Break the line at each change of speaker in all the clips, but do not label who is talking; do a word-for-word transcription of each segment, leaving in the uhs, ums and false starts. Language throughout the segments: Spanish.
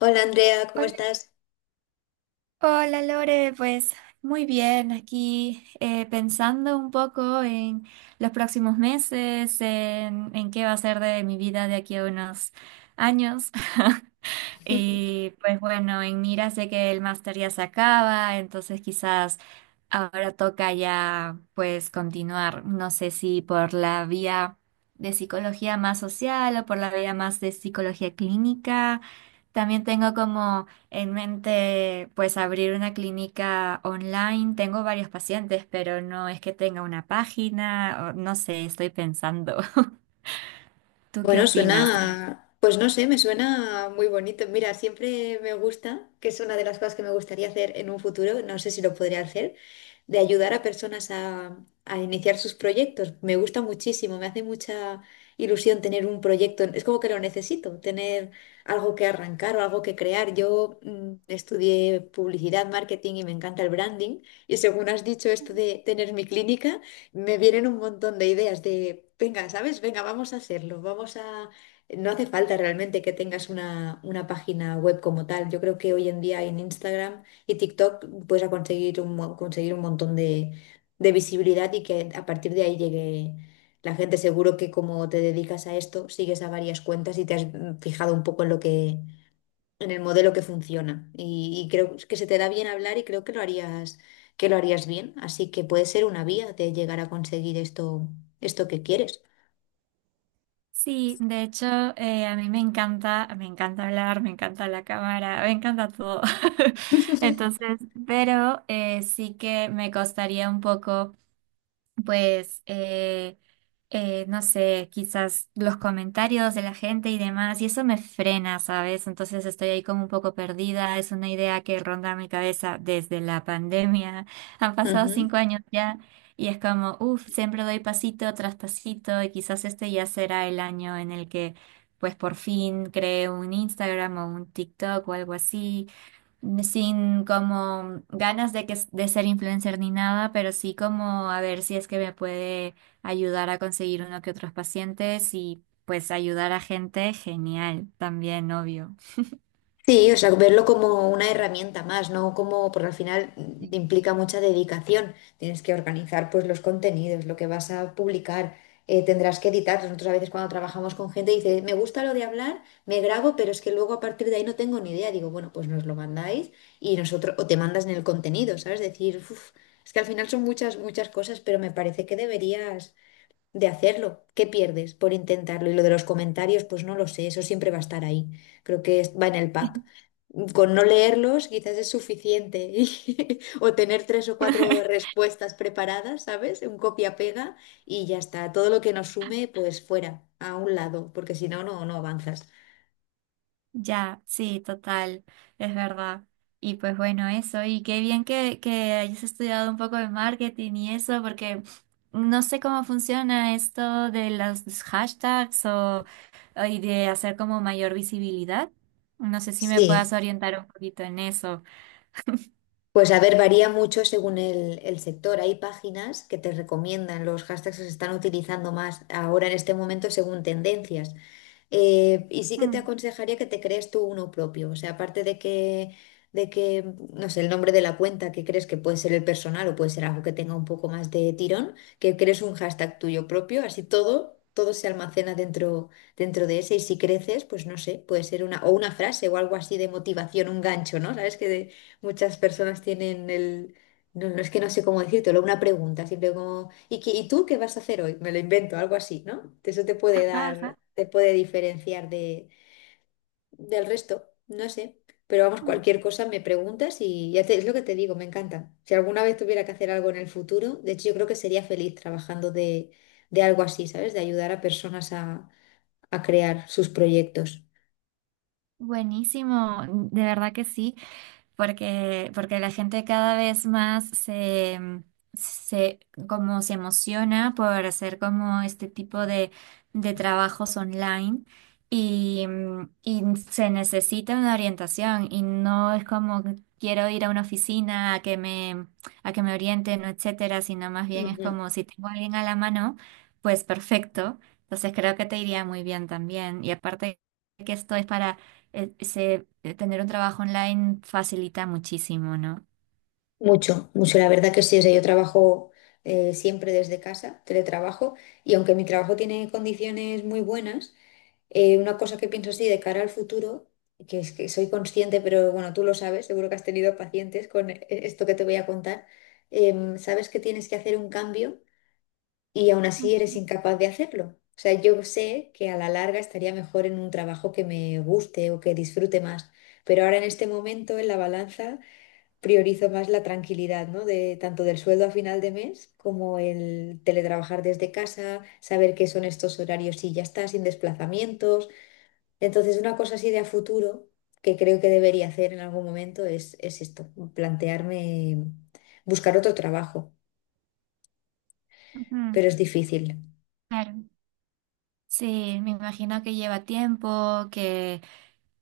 Hola Andrea, ¿cómo
Hola,
estás?
hola, Lore, pues muy bien, aquí eh, pensando un poco en los próximos meses, en, en qué va a ser de mi vida de aquí a unos años. Y pues bueno, en Mira sé que el máster ya se acaba, entonces quizás ahora toca ya pues continuar, no sé si por la vía de psicología más social o por la vía más de psicología clínica. También tengo como en mente pues abrir una clínica online. Tengo varios pacientes, pero no es que tenga una página, o no sé, estoy pensando. ¿Tú qué
Bueno,
opinas?
suena, pues no sé, me suena muy bonito. Mira, siempre me gusta, que es una de las cosas que me gustaría hacer en un futuro, no sé si lo podría hacer, de ayudar a personas a, a iniciar sus proyectos. Me gusta muchísimo, me hace mucha ilusión tener un proyecto. Es como que lo necesito, tener algo que arrancar o algo que crear. Yo mm, estudié publicidad, marketing y me encanta el branding. Y según has dicho esto de tener mi clínica, me vienen un montón de ideas de, venga, ¿sabes? Venga, vamos a hacerlo, vamos a... No hace falta realmente que tengas una, una página web como tal. Yo creo que hoy en día en Instagram y TikTok puedes conseguir un, mo- conseguir un montón de, de visibilidad y que a partir de ahí llegue la gente. Seguro que como te dedicas a esto, sigues a varias cuentas y te has mm, fijado un poco en lo que, en el modelo que funciona. Y, y creo que se te da bien hablar y creo que lo harías, que lo harías bien. Así que puede ser una vía de llegar a conseguir esto, esto que quieres.
Sí, de hecho, eh, a mí me encanta, me encanta hablar, me encanta la cámara, me encanta todo. Entonces, pero eh, sí que me costaría un poco pues, eh, eh, no sé, quizás los comentarios de la gente y demás, y eso me frena, ¿sabes? Entonces estoy ahí como un poco perdida, es una idea que ronda mi cabeza desde la pandemia, han pasado
Ujú.
cinco años ya, y es como, uff, siempre doy pasito tras pasito, y quizás este ya será el año en el que, pues, por fin cree un Instagram o un TikTok o algo así sin como ganas de que de ser influencer ni nada, pero sí como a ver si es que me puede ayudar a conseguir uno que otros pacientes y pues ayudar a gente, genial, también obvio.
Sí, o sea, verlo como una herramienta más, ¿no? Como, porque al final mm, implica mucha dedicación. Tienes que organizar pues los contenidos, lo que vas a publicar, eh, tendrás que editar. Nosotros a veces cuando trabajamos con gente dice, me gusta lo de hablar, me grabo, pero es que luego a partir de ahí no tengo ni idea. Digo, bueno, pues nos lo mandáis y nosotros, o te mandas en el contenido, ¿sabes? Decir, "Uf, es que al final son muchas, muchas cosas, pero me parece que deberías de hacerlo. ¿Qué pierdes por intentarlo? Y lo de los comentarios, pues no lo sé, eso siempre va a estar ahí. Creo que es- va en el pack. Con no leerlos quizás es suficiente y- o tener tres o cuatro respuestas preparadas, ¿sabes? Un copia-pega y ya está. Todo lo que nos sume, pues fuera, a un lado, porque si no, no, no avanzas.
Ya, sí, total, es verdad. Y pues bueno, eso, y qué bien que, que hayas estudiado un poco de marketing y eso, porque no sé cómo funciona esto de los hashtags o, o y de hacer como mayor visibilidad. No sé si me puedas
Sí,
orientar un poquito en eso.
pues a ver, varía mucho según el, el sector. Hay páginas que te recomiendan los hashtags que se están utilizando más ahora en este momento según tendencias. Eh, y sí que te
Mm.
aconsejaría que te crees tú uno propio. O sea, aparte de que, de que, no sé, el nombre de la cuenta que crees que puede ser el personal o puede ser algo que tenga un poco más de tirón, que crees un hashtag tuyo propio, así todo, todo se almacena dentro, dentro de ese. Y si creces, pues no sé, puede ser una, o una frase o algo así de motivación, un gancho, ¿no? Sabes que de- muchas personas tienen el, no, no es que no sé cómo decírtelo, una pregunta, siempre como, ¿y, qué- y tú qué vas a hacer hoy? Me lo invento, algo así, ¿no? Eso te puede
Ajá,
dar,
ajá.
te puede diferenciar de, del resto, no sé. Pero vamos,
Mm.
cualquier cosa me preguntas y ya te, es lo que te digo, me encanta. Si alguna vez tuviera que hacer algo en el futuro, de hecho yo creo que sería feliz trabajando de, de algo así, ¿sabes? De ayudar a personas a, a crear sus proyectos.
Buenísimo, de verdad que sí. Porque, porque la gente cada vez más se, se, como se emociona por hacer como este tipo de, de trabajos online y, mm, y se necesita una orientación y no es como que quiero ir a una oficina a que me, a que me orienten, o etcétera, sino más bien es como si tengo a alguien a la mano, pues perfecto. Entonces creo que te iría muy bien también. Y aparte que esto es para eh, se- eh, tener un trabajo online facilita muchísimo, ¿no?
Mucho, mucho, la verdad que sí. O sea, yo trabajo eh, siempre desde casa, teletrabajo, y aunque mi trabajo tiene condiciones muy buenas, eh, una cosa que pienso así de cara al futuro, que es que soy consciente, pero bueno, tú lo sabes, seguro que has tenido pacientes con e- esto que te voy a contar, em, sabes que tienes que hacer un cambio y aún así eres incapaz de hacerlo. O sea, yo sé que a la larga estaría mejor en un trabajo que me guste o que disfrute más, pero ahora en este momento en la balanza priorizo más la tranquilidad, ¿no? De, tanto del sueldo a final de mes como el teletrabajar desde casa, saber qué son estos horarios y ya está, sin desplazamientos. Entonces, una cosa así de a futuro que creo que debería hacer en algún momento es, es esto, plantearme buscar otro trabajo,
Ujú.
pero es difícil.
Claro. Sí, me imagino que lleva tiempo, que,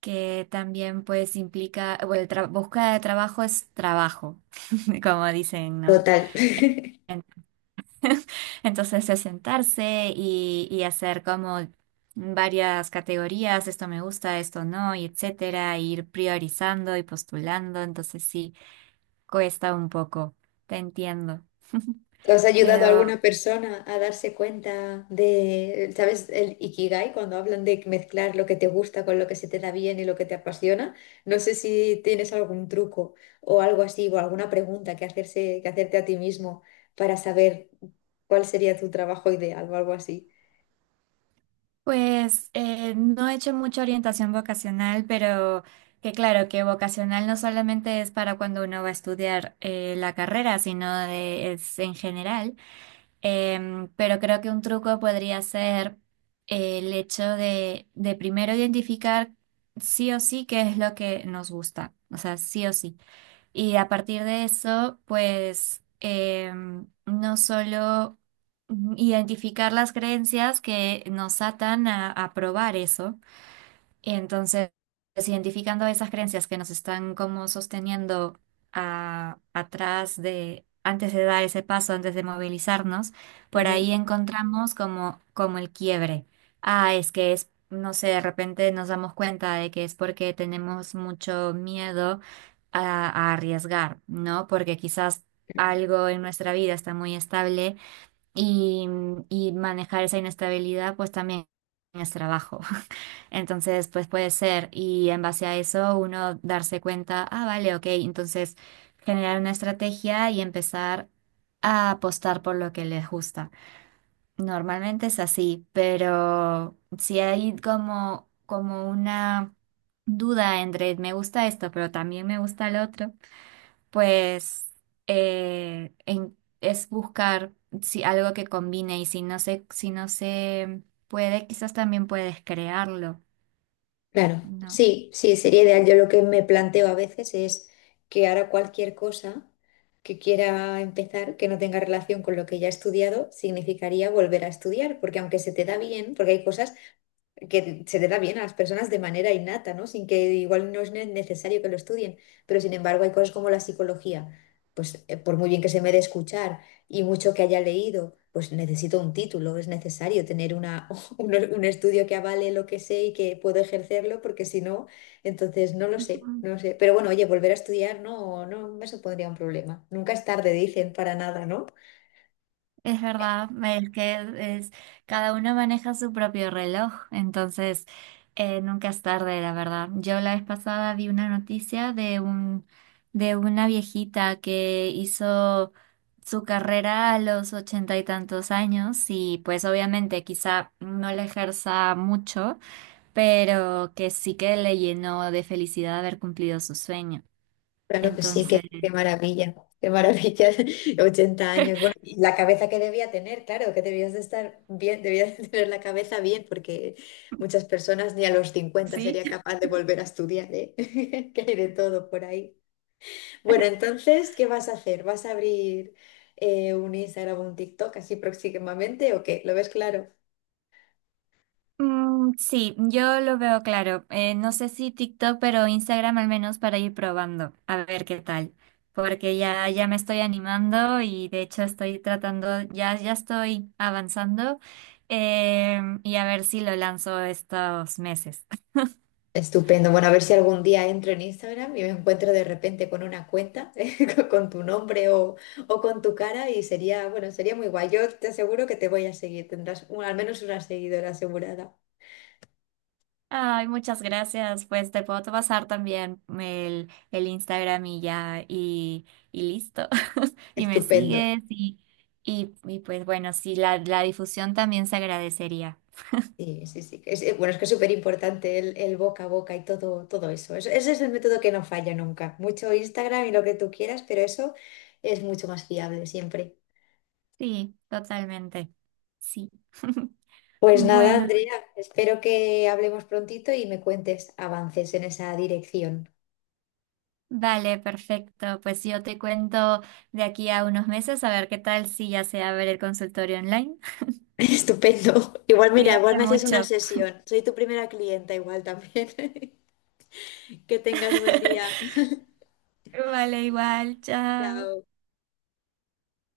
que también pues implica, bueno, el tra- búsqueda de trabajo es trabajo, como dicen, ¿no?
Total.
Entonces es sentarse y, y hacer como varias categorías, esto me gusta, esto no, y etcétera, e ir priorizando y postulando, entonces sí, cuesta un poco, te entiendo.
¿Tú has ayudado a
Pero
alguna persona a darse cuenta de, ¿sabes? El Ikigai, cuando hablan de mezclar lo que te gusta con lo que se te da bien y lo que te apasiona. No sé si tienes algún truco o algo así, o alguna pregunta que hacerse, que hacerte a ti mismo para saber cuál sería tu trabajo ideal o algo así.
pues eh, no he hecho mucha orientación vocacional, pero que claro, que vocacional no solamente es para cuando uno va a estudiar eh, la carrera, sino de- es en general. Em, pero creo que un truco podría ser eh, el hecho de, de primero identificar sí o sí qué es lo que nos gusta, o sea, sí o sí. Y a partir de eso, pues em, no solo identificar las creencias que nos atan a, a probar eso, entonces, identificando esas creencias que nos están como sosteniendo a- atrás de, antes de dar ese paso, antes de movilizarnos, por ahí encontramos como, como el quiebre. Ah, es que es, no sé, de repente nos damos cuenta de que es porque tenemos mucho miedo a, a arriesgar, ¿no? Porque quizás algo en nuestra vida está muy estable y, y manejar esa inestabilidad pues también es trabajo. Entonces, pues puede ser, y en base a eso uno darse cuenta, ah, vale, ok, entonces generar una estrategia y empezar a apostar por lo que les gusta. Normalmente es así, pero si hay como, como una duda entre me gusta esto, pero también me gusta el otro, pues eh, en- es buscar si, algo que combine y si no se, si no se puede, quizás también puedes crearlo.
Claro,
¿No?
sí, sí, sería ideal. Yo lo que me planteo a veces es que ahora cualquier cosa que quiera empezar que no tenga relación con lo que ya he estudiado, significaría volver a estudiar, porque aunque se te da bien, porque hay cosas que se le da bien a las personas de manera innata, ¿no? Sin que igual no es ne- necesario que lo estudien, pero sin embargo hay cosas como la psicología, pues eh, por muy bien que se me dé escuchar y mucho que haya leído, pues necesito un título, es necesario tener una, un, un estudio que avale lo que sé y que puedo ejercerlo, porque si no, entonces no lo sé,
Ujú.
no lo sé. Pero bueno, oye, volver a estudiar no, no me supondría un problema. Nunca es tarde, dicen, para nada, ¿no?
Es verdad, es que es, cada uno maneja su propio reloj, entonces eh, nunca es tarde, la verdad. Yo la vez pasada vi una noticia de un, de una viejita que hizo su carrera a los ochenta y tantos años y pues obviamente quizá no la ejerza mucho, pero que sí que le llenó de felicidad haber cumplido su sueño.
Claro que sí, qué,
Entonces,
qué maravilla, qué maravilla, ochenta años. Bueno, y la cabeza que debía tener, claro, que debías de estar bien, debías de tener la cabeza bien, porque muchas personas ni a los cincuenta
sí.
sería capaz de volver a estudiar, ¿eh? Que hay de todo por ahí. Bueno, entonces, ¿qué vas a hacer? ¿Vas a abrir eh, un Instagram o un TikTok así próximamente o qué? ¿Lo ves claro?
Mm, sí, yo lo veo claro. Eh, no sé si TikTok, pero Instagram al menos para ir probando, a ver qué tal. Porque ya, ya me estoy animando y de hecho estoy tratando, ya, ya estoy avanzando. Eh, y a ver si lo lanzo estos meses.
Estupendo. Bueno, a ver si algún día entro en Instagram y me encuentro de repente con una cuenta con con tu nombre o, o con tu cara y sería, bueno, sería muy guay. Yo te aseguro que te voy a seguir. Tendrás un- al menos una seguidora asegurada.
Ay, muchas gracias. Pues te puedo pasar también el, el Instagram y ya, y, y listo. Y me
Estupendo.
sigues y, y, y pues bueno, sí, la, la difusión también se agradecería.
Sí, sí, sí. Es- eh, bueno, es que es súper importante el, el boca a boca y todo, todo eso. Es- Ese es el método que no falla nunca. Mucho Instagram y lo que tú quieras, pero eso es mucho más fiable siempre.
Sí, totalmente. Sí.
Pues nada,
Bueno,
Andrea, espero que hablemos prontito y me cuentes avances en esa dirección.
vale, perfecto. Pues yo te cuento de aquí a unos meses a ver qué tal si ya se abre el consultorio online.
Estupendo. Igual, mira, igual
Cuídate
me haces una
mucho.
sesión. Soy tu primera clienta igual también. Que tengas buen día.
Vale, igual, chao.
Chao.